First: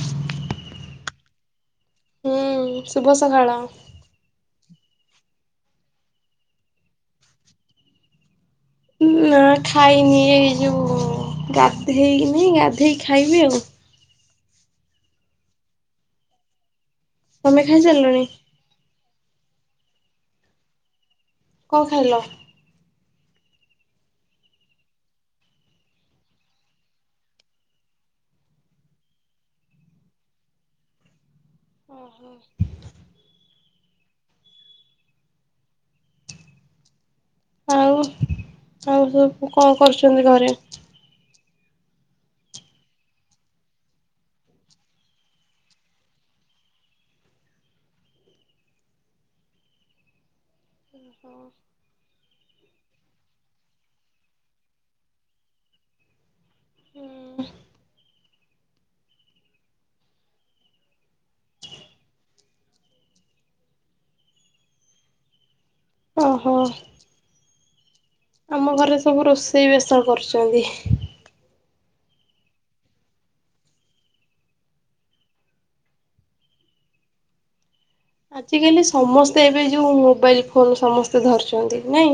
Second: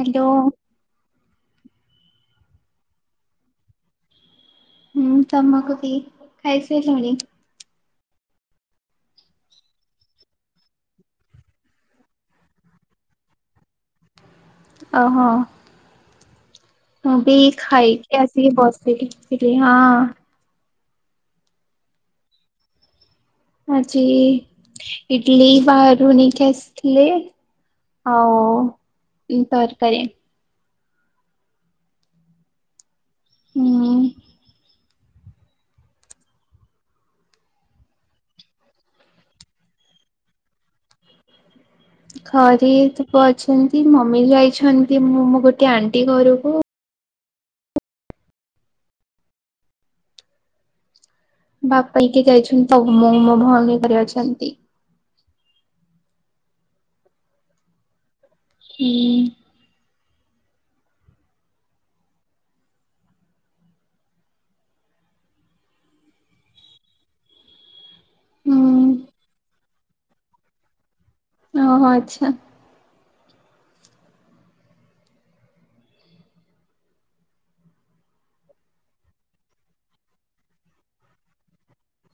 Hello. ହୁଁ ଶୁଭ ସକାଳ। ହୁଁ ତମକୁ ବି ଖାଇସାରିଲଣି। ନା ଖାଇନି ଏଇ ଯୋଉ। ଗାଧେଇନି ଗାଧେଇକି ଖାଇବି ଆଉ। ଓହୋ। ମୁଁ ବି ତମେ ଖାଇକି ଖାଇସାରିଲଣି ଆସିକି ବସିକି ଟିକେ ହଁ। କଣ ଖାଇଲ? ଆଜି ଇଡଲି ବାହାରୁୁ ନେଇକି ଆସିଥିଲେ ଆଉ ତରକାରୀ। ଓ ହୋ। ହୁଁ ଆଉ ଆଉ ସବୁ କଣ କରୁଛନ୍ତି ଘରେ? ଘରେ ତ ଅଛନ୍ତି ମମି ଯାଇଛନ୍ତି ମୁଁ ମୋ ଗୋଟେ ଆଣ୍ଟି ଘରକୁ। ବାପା ହେଇଁକ ଯାଇଛନ୍ତି ତ ମୁଁ ମୋ ଭଉଣୀ ଘରେ ଅଛନ୍ତି। ହୁଁ। ଓହୋ। ଆମ ହୁଁ ଘରେ ସବୁ ରୋଷେଇ ବେସ କରୁଛନ୍ତି। ଓହୋ ଆଛା। ଆଜ କାଲି ସମସ୍ତେ ଏବେ ଯୋଉ ମୋବାଇଲ ଫୋନ ସମସ୍ତେ ଧରିଛନ୍ତି ନାଇଁ।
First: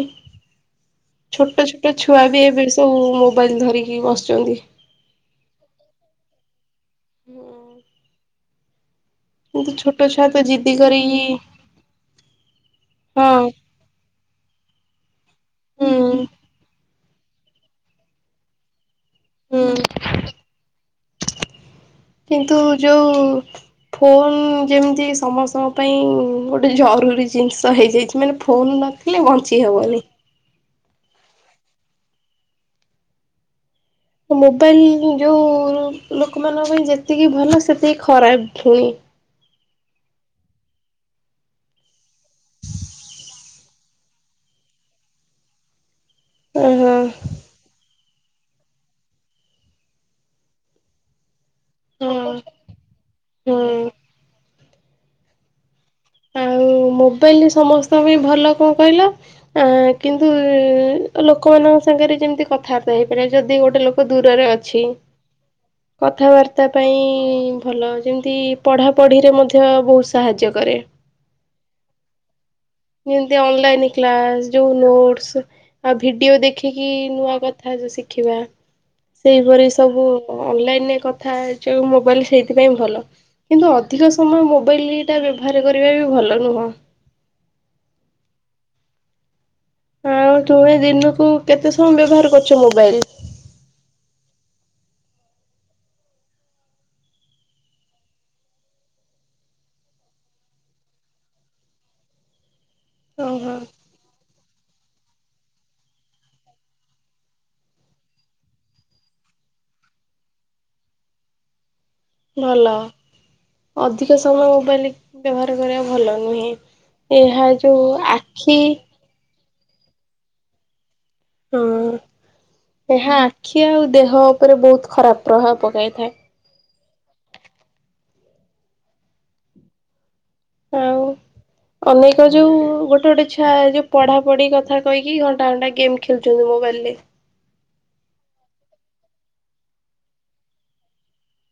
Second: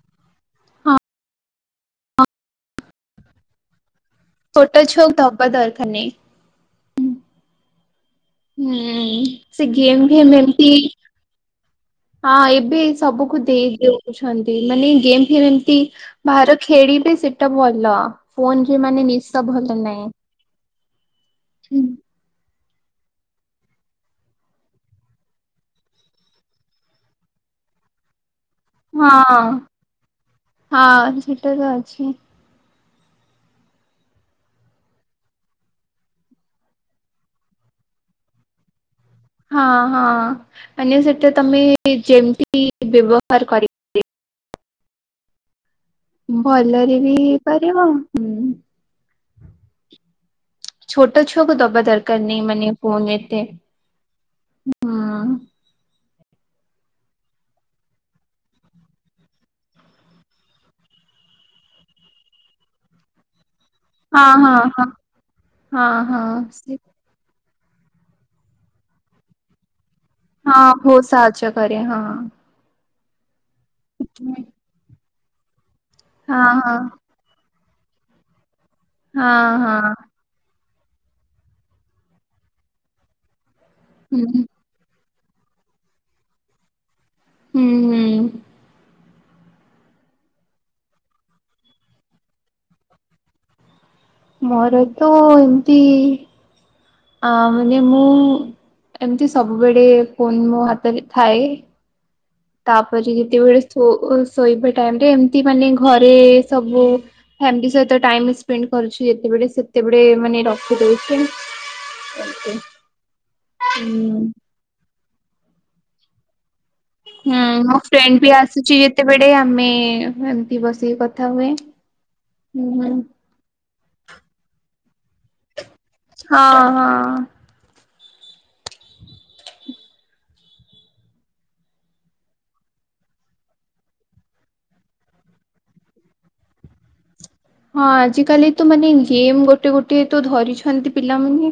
ହଁ ଛୋଟ ଛୋଟ ଛୁଆ ବି ଏବେ ସବୁ ମୋବାଇଲ ଧରିକି ବସ୍ ଛୋଟ ଛୁଆକୁ ଦେବା ଦରକାର ନାଇ। ହୁଁ ସେ କିନ୍ତୁ ଛୋଟ ଗେମ୍ ଛୁଆ ଫେମ୍ ତ ଏମତି ଜିଦି କରିକି ହଁ ଏବେ ସବୁକୁ ହଁ ଦେଇଦଉ। ଛନ୍ତି ମାନେ ଗେମ୍ ଫେମ୍ ଏମତି ହୁଁ ବାହାର ଖେଳିବେ ସେଟା ଭଲ ଫୋନ ମାନେ ନିଶ ହୁଁ। ଭଲ ନାଇଁ। କିନ୍ତୁ ଯୋଉଁ ଫୋନ ଯେମିତି ସମସ୍ତଙ୍କ ପାଇଁ ଗୋଟେ ଜରୁରୀ ଜିନିଷ ହେଇଯାଇଛି ମାନେ ଫୋଲ ହଁ ନଥିଲେ ବଞ୍ଚି ହବନି। ହଁ ସେଟା ତ ଅଛି। ମୋବାଇଲ ଯୋଉ ଲୋକମାନଙ୍କ ପାଇଁ ଯେତିକି ଭଲ ସେତିକି ଖରାପ ପୁଣି। ହଁ ହଁ ମାନେ ସେଇଟା ତମେ ଯେମିତି ବ୍ୟବହାର କର ଭଲରେ ଓହୋ ବି ହେଇପାରିବ ହୁଁ ଛୋଟଛୋ ସୁ ଦବା ଦରକାର ହଁ ନାହିଁ ମାନେ ଫୁନ ଏତେ। ହୁଁ ହଁ ମୋବାଇଲ ସମସ୍ତଙ୍କ ପାଇଁ ଭଲ କଣ କହିଲା କିନ୍ତୁ ଲୋକମାନଙ୍କ ସାଙ୍ଗରେ ଯେମତି କଥାବାର୍ତା ହେଇ ପରିବା ଯଦି ଗୋଟେ ଗୋଟେ ଲୋକ ହଁ ଦୂରରେ ହଁ ଅଛି ହଁ ହଁ ହଁ କଥାବାର୍ତ୍ତା ସେ ପାଇଁ ଭଲ ଯେମିତି ପଢାପଢିରେ ମଧ୍ୟ ବହୁତ ସାହାଯ୍ୟ କରେ। ବହୁତ ସାହାଯ୍ୟ ରେ ହଁ। ଯେମତି ଅନଲାଇନ ହଁ। କ୍ଲାସ ଯୋଉ ନୋଟ ଆ ଭିଡିଓ ହଁ ହଁ ଦେଖିକି ନୂଆ କଥା କ ଶିଖିବା ହଁ ସେଇପରି ହଁ ସବୁ ଅନଲାଇନ ଦ କଥା ମୋବାଇଲ ସେଇଥିପାଇ ଭଲ କିନ୍ତୁ ଅଧିକ ହୁଁ ସମୟ ମୋବାଇଲ ସେଟା ବ୍ୟବହାର କରିବା ବି ଭଲ ନୁହଁ। ହୁଁ ହୁଁ। ହଁ ତୁମେ ଦିନକୁ କେତେ ସମୟ ବ୍ୟବହାର କରୁଛ ମୋବାଇଲ? ମୋର ତ ଏମତି ଆ ମାନେ ମୁଁ ଏମିତି ସବୁବେଳେ ଫୋନ୍ ମୋ ହାତରେ ଥାଏ। ତାପରେ ଓହୋ ଯେତେବେଳେ ଶୋଇବା ଟାଇମରେ ଏମତି ମାନେ ଘରେ ସବୁ ଫାମିଲି ସହିତ ଟାଇମ ସ୍ପେଣ୍ଡ କରୁଛ ଯେତେବେଳେ ସେତେବେଳେ ମାନେ ରଖି ଦଉଚି। ଭଲ ଅଧିକ ସମୟ ମୋବାଇଲ ବ୍ୟବହାର କରିବା ଭଲ ନୁହେଁ। ହୁଁ ଏହା ମୋ ଯୋଉ ଫ୍ରେଣ୍ଡ ବି ଆଖି ଆସୁଛି ଯେତେବେଳେ ଆମେ ଏମତି ବସିକି କଥା ହୁଏ। ହଁ। ହୁଁ ହୁଁ। ଏହା ଆଖି ଆଉ ଦେହ ଉପରେ ବହୁତ ଖରାପ ପ୍ରଭାବ ପକାଇଥାଏ। ହଁ ହଁ। ହୋଉ ଅନେକ ଯୋଉ ଗୋଟେ ଗୋଟେ ଛୁଆ ଯୋଉ ପଢାପଢି କଥା କହିକି ଘଣ୍ଟା ଘଣ୍ଟା ଗେମ୍ ଖେଳୁଛନ୍ତି। ମୋ ରିଏଲ୍ଲୀ। ହଁ ଆଜି କାଲି ତ ମାନେ ଗେମ୍ ଗୋଟେ ଗୋଟେ ତ ଧରିଛନ୍ତି ପିଲାମାନେ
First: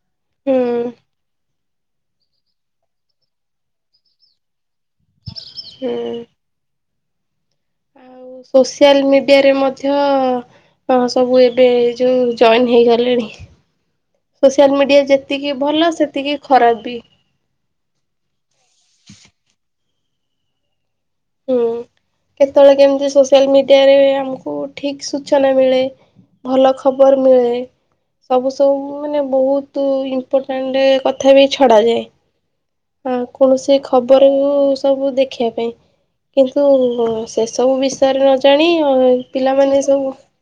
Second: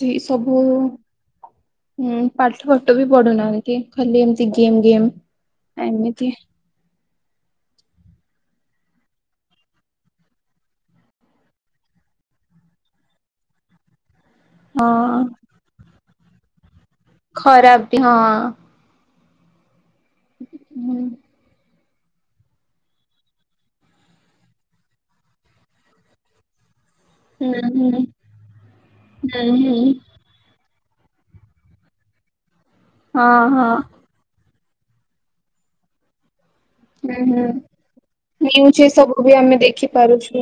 ସେ ସବୁ ହୁଁ। ଉଁ ପାଠ ଫାଠ ବି ପଢୁନାହାନ୍ତି। ଖାଲି ଏମିତି ଗେମ୍ ଗେମ୍ ହୁଁ ଏମିତି ଆଉ ସୋସିଆଲ ମିଡିଆରେ ମଧ୍ୟ ହଁ ସବୁ ଏବେ ଏ ଯୋଉ ଜଏନ୍ ହେଇଗଲେଣି। ସୋସିଆଲ ମିଡିଆ ହଁ ଯେତିକି ଭଲ ସେତିକି ଖରାପ ବି। ଖରାପ ବି ହଁ। ହୁଁ। ହୁଁ। କେତେବେଳେ କେମିତି ସୋସିଆଲ ମିଡିଆରେ ଆମକୁ ଠିକ୍ ସୂଚନା ମିଳେ ଭଲ। ଖବର ହୁଁ ମିଳେ ହୁଁ ସବୁ ସବୁ ମାନେ ହୁଁ ହୁଁ ବହୁତ ଇମ୍ପୋର୍ଟାଣ୍ଟ କଥା ବି ଛଡାଯାଏ ଆ ହଁ ହଁ କୌଣସି ଖବର ସବୁ ଦେଖିବା ପାଇଁ କିନ୍ତୁ ହୁଁ ସେ ହୁଁ। ସବୁ ବିଷୟରେ ନ ଜାଣି ନ୍ୟୁଜ ଏ ସବୁ ବି ଆମେ ପିଲାମାନେ ଦେଖି ସବୁ ପାରୁଛୁ।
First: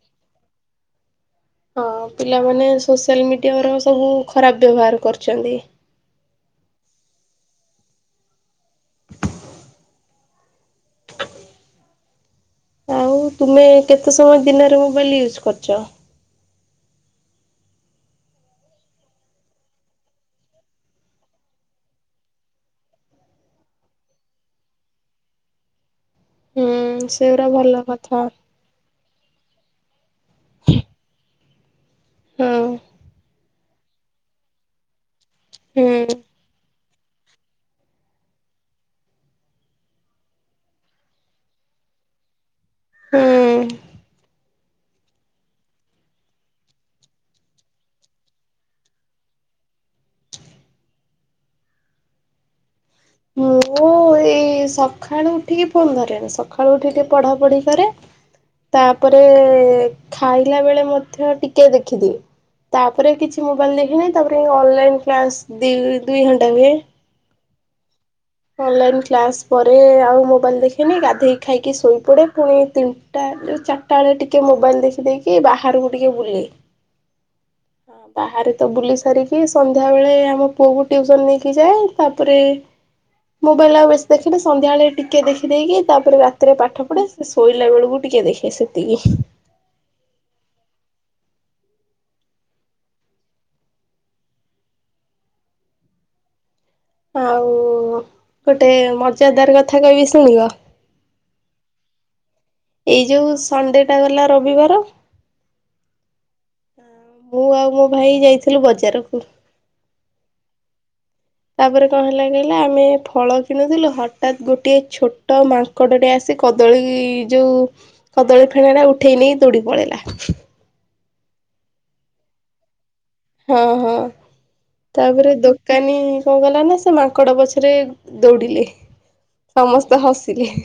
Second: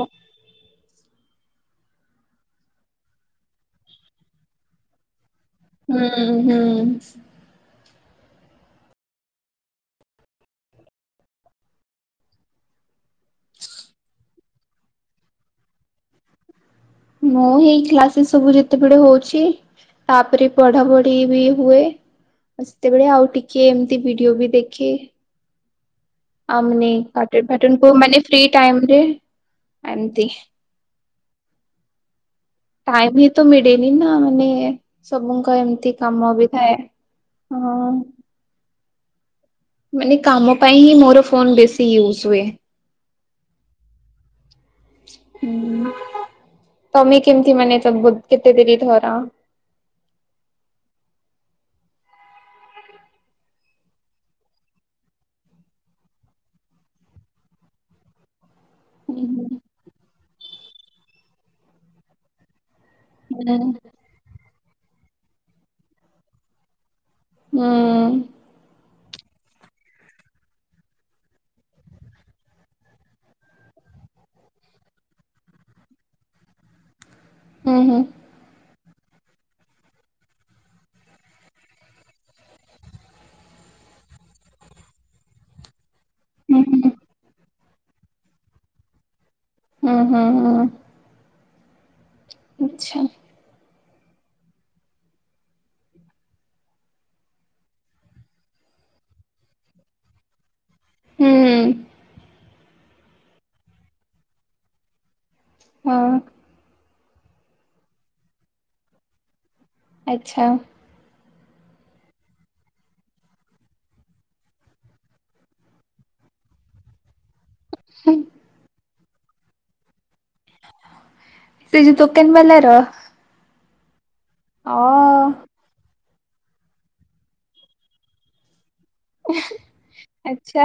ହଁ ପିଲାମାନେ ସୋସିଆଲ ମିଡିଆ ର ସବୁ ଖରାପ ବ୍ୟବହାର କରୁ ହୁଁ ହୁଁ। [unintelligible] ଆଉ ତୁମେ କେତେ ସମୟ ଦିନରେ ମୋବାଇଲ୍ ୟୁଜ୍ କରୁଚ? ମୁଁ ଏଇ କ୍ଲାସ ସବୁ ଯେତେବେଳେ ହଉଛି ତାପରେ ପଢା ପଢି ବି ହୁଏ। ସେତେବେଳେ ଆଉ ଟିକେ ଏମିତି ଭିଡିଓ ବି ଦେଖେ। ଆଉ ହୁଁ ମାନେ ସେଗୁରା ଆଟେଣ୍ଡ ଫାଟନଡ୍ ଭଲ କରୁନା କି, କଥା ମାନେ ଫ୍ରି ଟାଇମ୍ ରେ ଏମତି। ହଁ ଟାଇମ୍ ହିଁ ତ ମିଳେନି ନା ମାନେ ସବୁଙ୍କ ଏମିତି ହୁଁ। କାମ ବି ଥାଏ। ହଁ। ମାନେ କାମ ପାଇଁ ହିଁ ମୋର ଫୋନ ବେଶୀ ୟୁଜ ହୁଏ। ହଁ। ହୁଁ। ତମେ କେମିତି ମାନେ କେତେ ଦିନି ଧର? ମୁଁ ଏଇ ସକାଳୁ ଉଠିକି ଫୋନ୍ ଧରେନି, ସକାଳୁ ଉଠିକି ଟିକେ ପଢା ପଢି କରେ ତାପରେ ହୁଁ ଖାଇଲା ବେଳେ ମଧ୍ୟ ଟିକେ ଦେଖିଦିଏ। ତାପରେ କିଛି ମୋବାଇଲ ଦେଖିନାହିଁ, ତାପରେ ଅନଲାଇନ କ୍ଲାସ ଦି ଦିଘଣ୍ଟା ହୁଏ। ହୁଁ। ଅନଲାଇନ କ୍ଲାସ ପରେ ଆଉ ମୋବାଇଲ ଦେଖେନି, ଗାଧେଇ ଖାଇକି ଶୋଇ ପଡେ ପୁଣି ତିନିଟା ଉ ଚାରିଟା ବେଳେ ଟିକେ ମୋବାଇଲ ଦେଖିଦେଇକି ବାହାରକୁ ଟିକେ ବୁଲେ। [unintelligible] ହୁଁ ହୁଁ ହଁ ହୁଁ। ବାହାରେ ତ ବୁଲି ଧରିକି ସନ୍ଧ୍ୟା ବେଳେ ଆମ ପୁଅକୁ ଟିଉସନ ନେଇକି ଯାଏ। ତାପରେ ମୋବାଇଲ ଆଉ ବେଶୀ ଦେଖେନି, ସନ୍ଧ୍ୟାବେଳେ ଟିକେ ଦେଖି ଦେଇକି ତାପରେ ରାତିରେ ପାଠ ହୁଁ ପଢେ ଶୋଇ ଶୋଇଲା ବେଳକୁ ଟିକେ ଦେଖେ ସେତିକି। ହୁଁ- ହୁଁ- ହୁଁ। ଆଚ୍ଛା। ଆଉ ଗୋଟେ ମଜାଦାର କଥା କହିବି ଶୁଣିବ? ହୁଁ। ଏଇ ଯୋଉ ସଣ୍ଡେ ଟା ଗଲା ରବିବାର ହଁ। ମୁଁ ଆଉ ମୋ ଭାଇ ଯାଇଥିଲୁ ବଜାରକୁ। ଆଚ୍ଛା। ତାପରେ କଣ ହେଲା କହିଲା ଆମେ ଫଳ କିଣୁଥିଲୁ ହଠାତ୍ ଗୋଟିଏ ଛୋଟ ମାଙ୍କଡ ଟେ ଆସି ସେ କଦଳୀ ଯୋଉ କଦଳୀ ଫେଣା ଟା ଉଠେଇ ନେଇ ଦୋଡି ପଳେଇଲା। ସେ ଯୋଉ ଦୋକାନ ବାଲାର ହଁ- ହଁ ଅ ତାପରେ ଦୋକାନୀ କଣ କଲା ନା ସେ ମାଙ୍କଡ ପଛରେ ଦୌଡ଼ିଲେ। ସମସ୍ତେ ହସିଲେ। ଆଚ୍ଛା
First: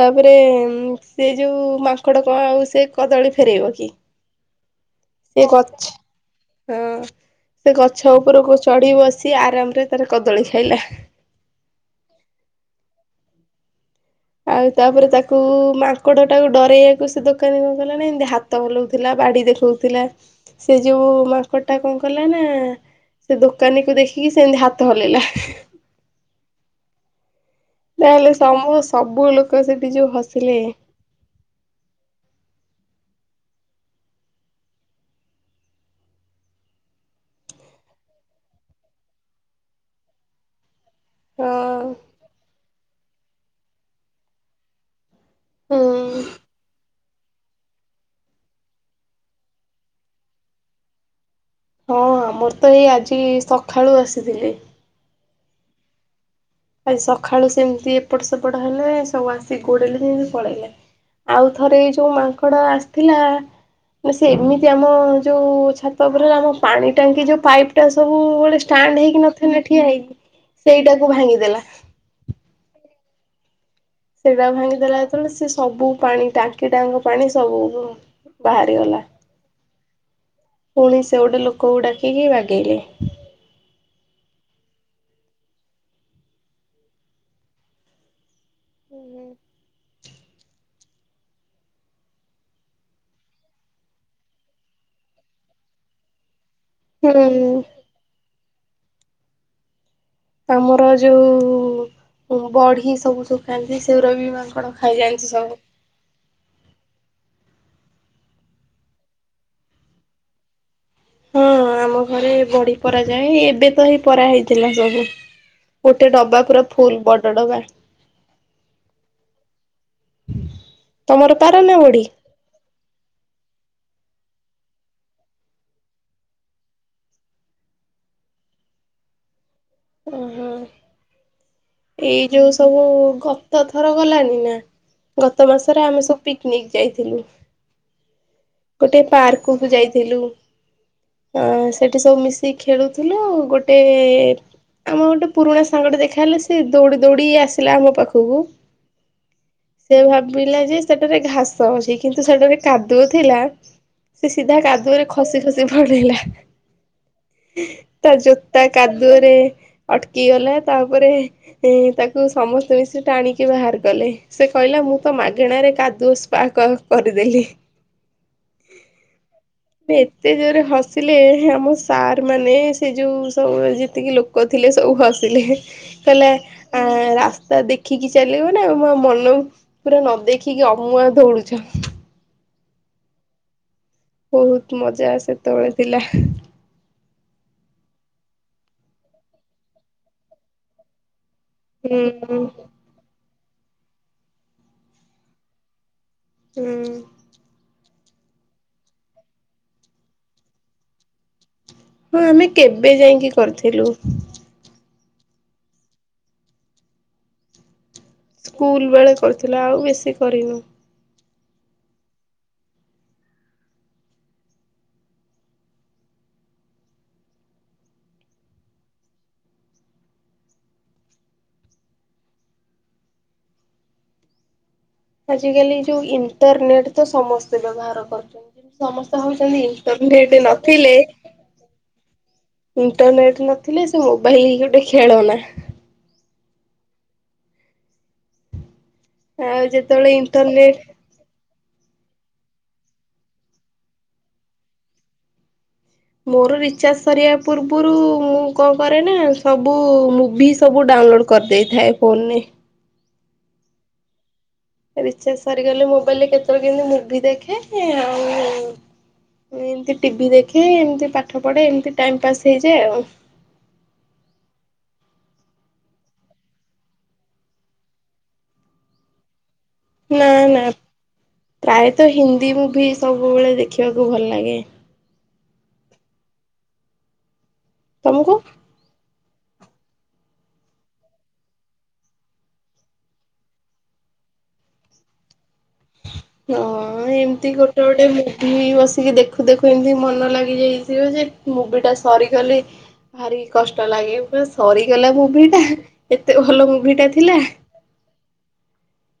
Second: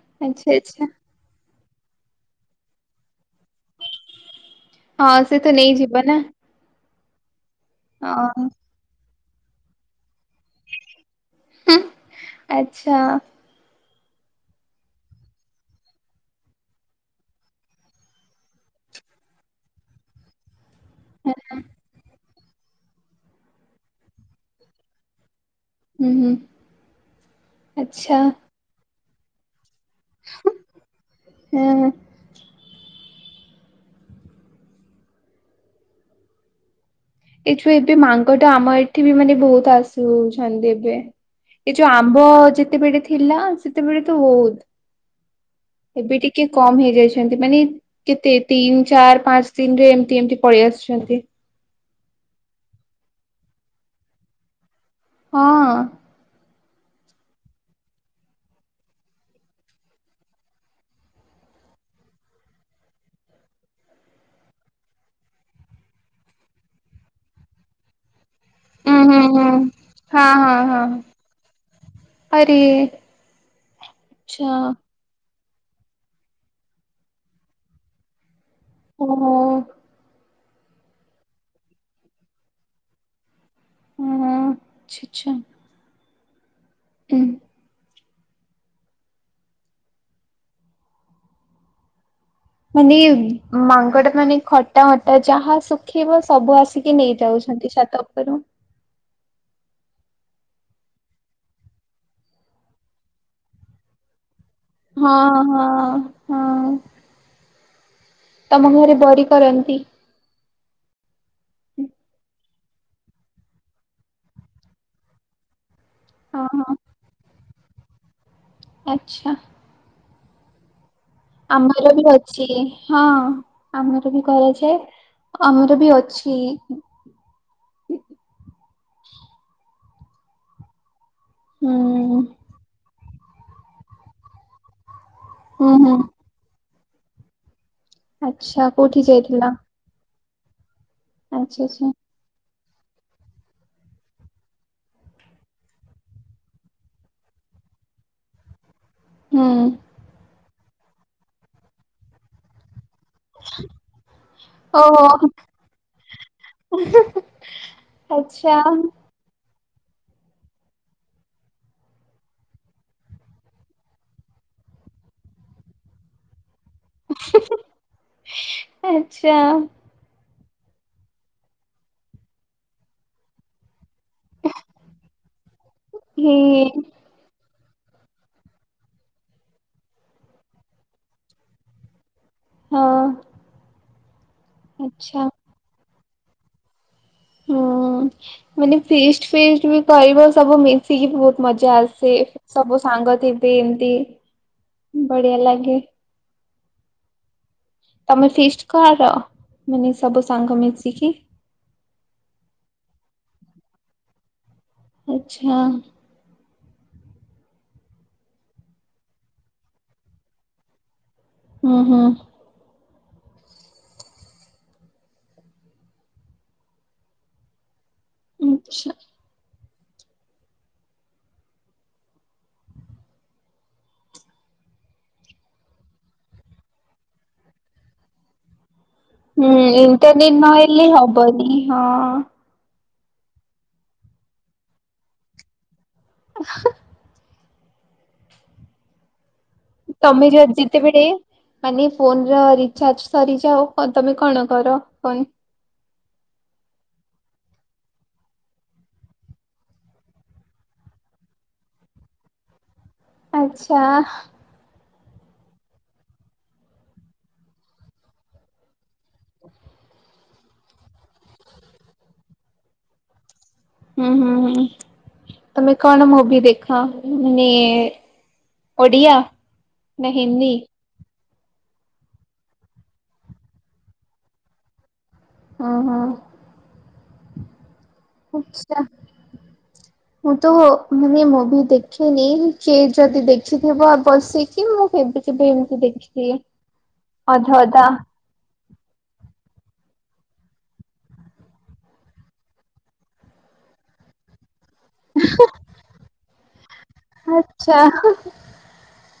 ତାପରେ ଆଚ୍ଛା ଆଚ୍ଛା। ଉଁ, ସେ ଯୋଉ ମାଙ୍କଡ କଣ ଆଉ ସେ କଦଳୀ ଫେରେଇବ କି? ହଁ ସେ ତ ନେଇଯିବ ନା। ହଁ ସେ ଗଛ ହଁ ଉପରକୁ ଚଢି ବସି ଆରାମ ରେ ତାର କଦଳୀ ଖାଇଲା ହୁଁ ଆଛା ଆଉ ତାପରେ ତାକୁ ମାଙ୍କଡ ଟାକୁ ଡରେଇବାକୁ ସେ ଦୋକାନୀ କଣ କଲା ନା ଏମିତି ହାତ ହଲଉଥିଲା ବାଡ଼ି ଦେଖାଉଥିଲା ସେ ଯଉ ମାଙ୍କଡ଼ ଟା କଣ କଲା ପାନା ସେ ଦୋକାନୀ କୁ ଦେଖିକି ସେମିତି ହାତ ହଲେଇଲା। ଉଁ ହୁଁ। ଆଚ୍ଛା ନହେଲେ ସମୁ ସବୁ ଲୋକ ସହିତ ପିଜୁ ହସିଲେ। ହଁ ଏଇଠୁ ଏବେ ମାଙ୍କଡ ଆମ ଏଠି ବି ମାନେ ବହୁତ ଆସୁଛନ୍ତି ଏବେ ଏ ଯୋଉ ହଁ ଆମ୍ବ ଯେତେବେଳେ ଥିଲା ସେତେବେଳେ ତ ହୁଁ ବହୁତ ଏବେ ଟିକେ କମ୍ ହେଇଯାଇଛି। ମାନେ କେତେ ତିନି ଚାରି ପାଞ୍ଚ ଦିନରେ ଏମତି ଏମତି ପଳେଇ ଆସୁଛନ୍ତି। ହଁ ମୋର ତ ଏଇ ଆଜି ସକାଳୁ ଆସିଥିଲି। ହଁ। ଆଜି ସକାଳୁ ସେମିତି ଏପଟ ସେପଟ ହେଲେ ସବୁ ଆସିକି ଗୋଡେଇଲେ ସେମିତି ପଳେଇଲେ। ଆଉ ଥରେ ଏଇ ଯୋଉ ମାଙ୍କଡ ଆସିଥିଲା ନା ସେ ଏମିତି ଆମ ଯୋଉ ଛାତ ଉପରରେ ଆମ ପାଣି ଟାଙ୍କି ଯୋଉ ପାଇପ୍ ଟା ସବୁ ଷ୍ଟାଣ୍ଡ ହୁଁ ହୁଁ ହେଇକି ହୁଁ ନଥିଲେ ଠିଆ ହେଇକି ହଁ ହଁ ହଁ ସେଇଟାକୁ ଭାଙ୍ଗି ଆରେ ସେଇଟା ଆଚ୍ଛା ଭାଙ୍ଗିଦେଲା ଯେତେବେଳେ ସେି ସବୁ ପାଣି ଟାଙ୍କି ଟାଙ୍କ ପାଣି ସବୁ ବାହାରିଗଲା ଓହୋ। ପୁଣି ସେ ଗୋଟେ ଲୋକକୁ ଡାକିକି ବାଗେଇଲେ। ନାଇଁ ଛି ଛି। ହୁଁ। ହୁଁ ହୁଁ। ମାନେ ମାଙ୍କଡା ମାନେ ଖଟା ମଟା ଯାହା ଶୁଖେଇବ ସବୁ ଆସ ଟେକି ନେଇ ହୁଁ ଯାଉଛନ୍ତି ଛାତ ଉପରୁ ଆମର ଯୋଉ ବଢି ସବୁ ଶୁଖାନ୍ତି ସେଉରା ବି ମାନେ ହଁ ହଁ ହଁ। ତମ ଘରେ ବଡି କରନ୍ତି? ହଁ ଆମ ଘରେ ବଢି ପରା ଯାଏ ଏବେ ତ ହେଇ ପରା ହେଇଥିଲା। ସବୁ ଗୋଟେ ଡବା ହଁ ପୁରା ହଁ ଫୁଲ ବଡ ଡବା। ଆଚ୍ଛା। ତମର ପାର ନା ଆମର ବଢି? ବି ଅଛି ହଁ ଆମର। କରାଯାଏ ଆମର ବି ଅଛି। [inaudible] ଓହୋ। ହୁଁ ଏଇ ଯୋଉ ସବୁ ଗତ ଥର ଗଲଣିି ନା ଗତ ହୁଁ ମାସରେ ହୁଁ ଆମେ ସବୁ ପିକନିକ୍ ଯାଇଥିଲୁ। ଆଚ୍ଛା କୋଉଠି ଗୋଟେ ଯାଇଥିଲା? ପାର୍କକୁ ଯାଇଥିଲୁ। ଅ ଆଚ୍ଛା ଆଚ୍ଛା ସେଠି ସବୁ ମିଶିକି ଖେଳୁଥିଲୁ ଗୋଟେ ଆମ ଗୋଟେ ପୁରୁଣା ସାଙ୍ଗଟେ ଦେଖା ହେଲେ ସେ ଦୌଡି ଦୌଡି ଆସିଲା ଆମ ପାଖକୁ। ହୁଁ। ବିଲ ଯେ ସେଠାରେ ଘାସ ଅଛି କିନ୍ତୁ ସେଠାରେ କାଦୁ ଥିଲା ସେ ସିଧା କାଦୁଅରେ ଓହୋ ଖସି ଖସି ପଢ଼ିଲା। ତା ଆଚ୍ଛା ଜୋତା କାଦୁଅରେ ଅଟକି ଗଲା ତାପରେ ତାକୁ ସମସ୍ତେ ମିଶିକି ଟାଣିକି ବାହାରି କଲେ ସେ କହିଲା ମୁଁ ତ ମାଗେଣାରେ କାଦୁଅ ସ୍ପା କରିଦେଲି। ଆଚ୍ଛା। ଏତେ ଯୋରେ ହସିଲେ ଆମ ସାର୍ ମାନେ ସେ ଯୋଉଁ ସବୁ ଏତିକି ଲୋକ ଥିଲେ ସବୁ ହସିଲେ କହିଲେ ହେ ରାସ୍ତା ଦେଖ ଦେଖିକି ଚାଲିବ ନା ମୋ ମନ ପୁରା ନ ଦେଖିକି ଅମୁଆ ଦୋଉଡୁଚ। ହଁ। ବହୁତ ମଜା ଆଚ୍ଛା ସେତେବେଳେ ଥିଲା। ହୁଁ ମାନେ ଫିଷ୍ଟ ଫିଷ୍ଟ ବି କରିବ ସବୁ ମିଶିକି ବହୁତ ମଜା ହୁଁ ଆସେ ସବୁ ସାଙ୍ଗ ଥିବେ ଏମିତି ବଢିଆ ଲାଗେ। ହୁଁ। ତମେ ଫିଷ୍ଟ କଣ କର, ମାନେ ସବୁ ସାଙ୍ଗ ମିଶିକି? ହଁ ଆମେ କେବେ ଯାଇଁକି କରିଥିଲୁ। ଆଚ୍ଛା। ସ୍କୁଲ ବେଳେ କରୁଥିଲା ଆଉ ବେଶୀ କରିନୁ। ହୁଁ ହୁଁ। ଆଛା। ଆଜି କାଲି ଯୋଉଁ ଇଣ୍ଟରନେଟ ତ ସମସ୍ତେ ବ୍ୟବହାର କରୁଛନ୍ତି। ସମସ୍ତେ ହୁଁ ହଉଛନ୍ତି ଇଣ୍ଟରନେଟ ନହେଲେ ନଥିଲେ ହବନି ହଁ ଇଣ୍ଟରନେଟ ନଥିଲେ ସେ ମୋବାଇଲ ଗୋଟେ ଖେଳ ନା। ଆଉ ଯେତେବେଳେ ତମେ ଯଦି ଇଣ୍ଟରନେଟ ଯେତେବେଳେ ମାନେ ଫୋନ ର ରିଚାର୍ଜ ସରିଯାଅ ତମେ କଣ କର କ ମୋର ରିଚାର୍ଜ ସରିବା ପୂର୍ବରୁ ମୁଁ କଣ କରେ ନା ସବୁ ମୁଭି ସବୁ ଡ଼ାଉ ଡାଉନଲୋଡ କରିଦେଇଥାଏ ଫୋନରେ। ଆଛା। ରିଚାର୍ଜ ସରିଗଲେ ମୋବାଇଲରେ କେତେବେଳେ କେମତି ମୁଁଭି ଦେଖେ ଆଉ ଏମିତି ଟିଭିି ଦେଖେ ଏମିତି ପାଠ ପଢେ ଏମତି ଟାଇମ ପାସ୍ ହେଇଯାଏ ଆଉ ହୁଁ ହୁଁ ହୁଁ ତମେ କଣ ମୁଭି ଦେଖା ମାନେ ଓଡ଼ିଆ ନା ହିନ୍ଦୀ। ପ୍ରାୟତଃ ହିନ୍ଦୀ ମୁଭି ସବୁବେଳେ ଦେଖିବାକୁ ଭଲ ଲାଗେ। ହ ହୋ ତମକୁ? ଆଚ୍ଛା। ମୁଁ ତ ମାନେ ମୁଁଭି ଦେଖେନି କିଏ ଯଦି ଦେଖିଥିବ ବସିକି ମୁଁ ଏବେ କେବେ ଏମିତି ଦେଖି ହଁ ଏମତି ଗୋଟେ ଗୋଟେ ମୁଭି ବସିକି ଦେଖୁ ଦେଖୁ ଏମିତି ମନ ଲାଗିଯାଇଥିବ ଯେ ମୁଭି ଟା ସରିଗଲେ ଭାରି କଷ୍ଟ ଲାଗେ ବ ସରିଗଲା ମୁଭି ଟା ଏତେ ଭଲ ମୁଭି ଟା ଥିଲା। ଆଚ୍ଛା ହଁ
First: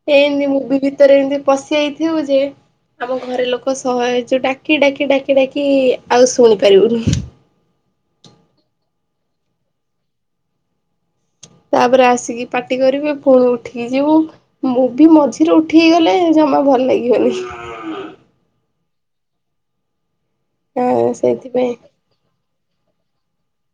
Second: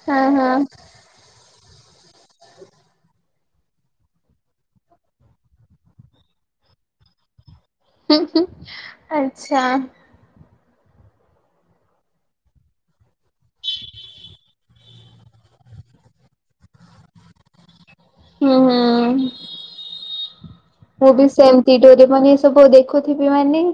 ଏ ଏମତି ମୁ ବି ଭିତରେ ଏମତି ପଶିଯାଇଥିବୁ ଯେ ଆମ ଘରେ ଲୋକ ସହ ଯ ଡାକି ଡାକି ଡାକି ଡାକି ଆଉ ଶୁଣି ପାରିବୁନି। ଆଚ୍ଛା। ହ ତାପରେ ଆସିକି ପାଟି କରିବେ ପୁଣି ଉଠିକି ଯିବୁ ମୁଭି ମଝିରେ ଉଠିକି ଗଲେ ଜମା ଭଲ ଲାଗିବନି। ହୁଁ ହୁଁ। ହଁ ମୁଁ ବି ସେଇ ସେଇଥିପାଇଁ। ୱାନିଙ୍ଗ।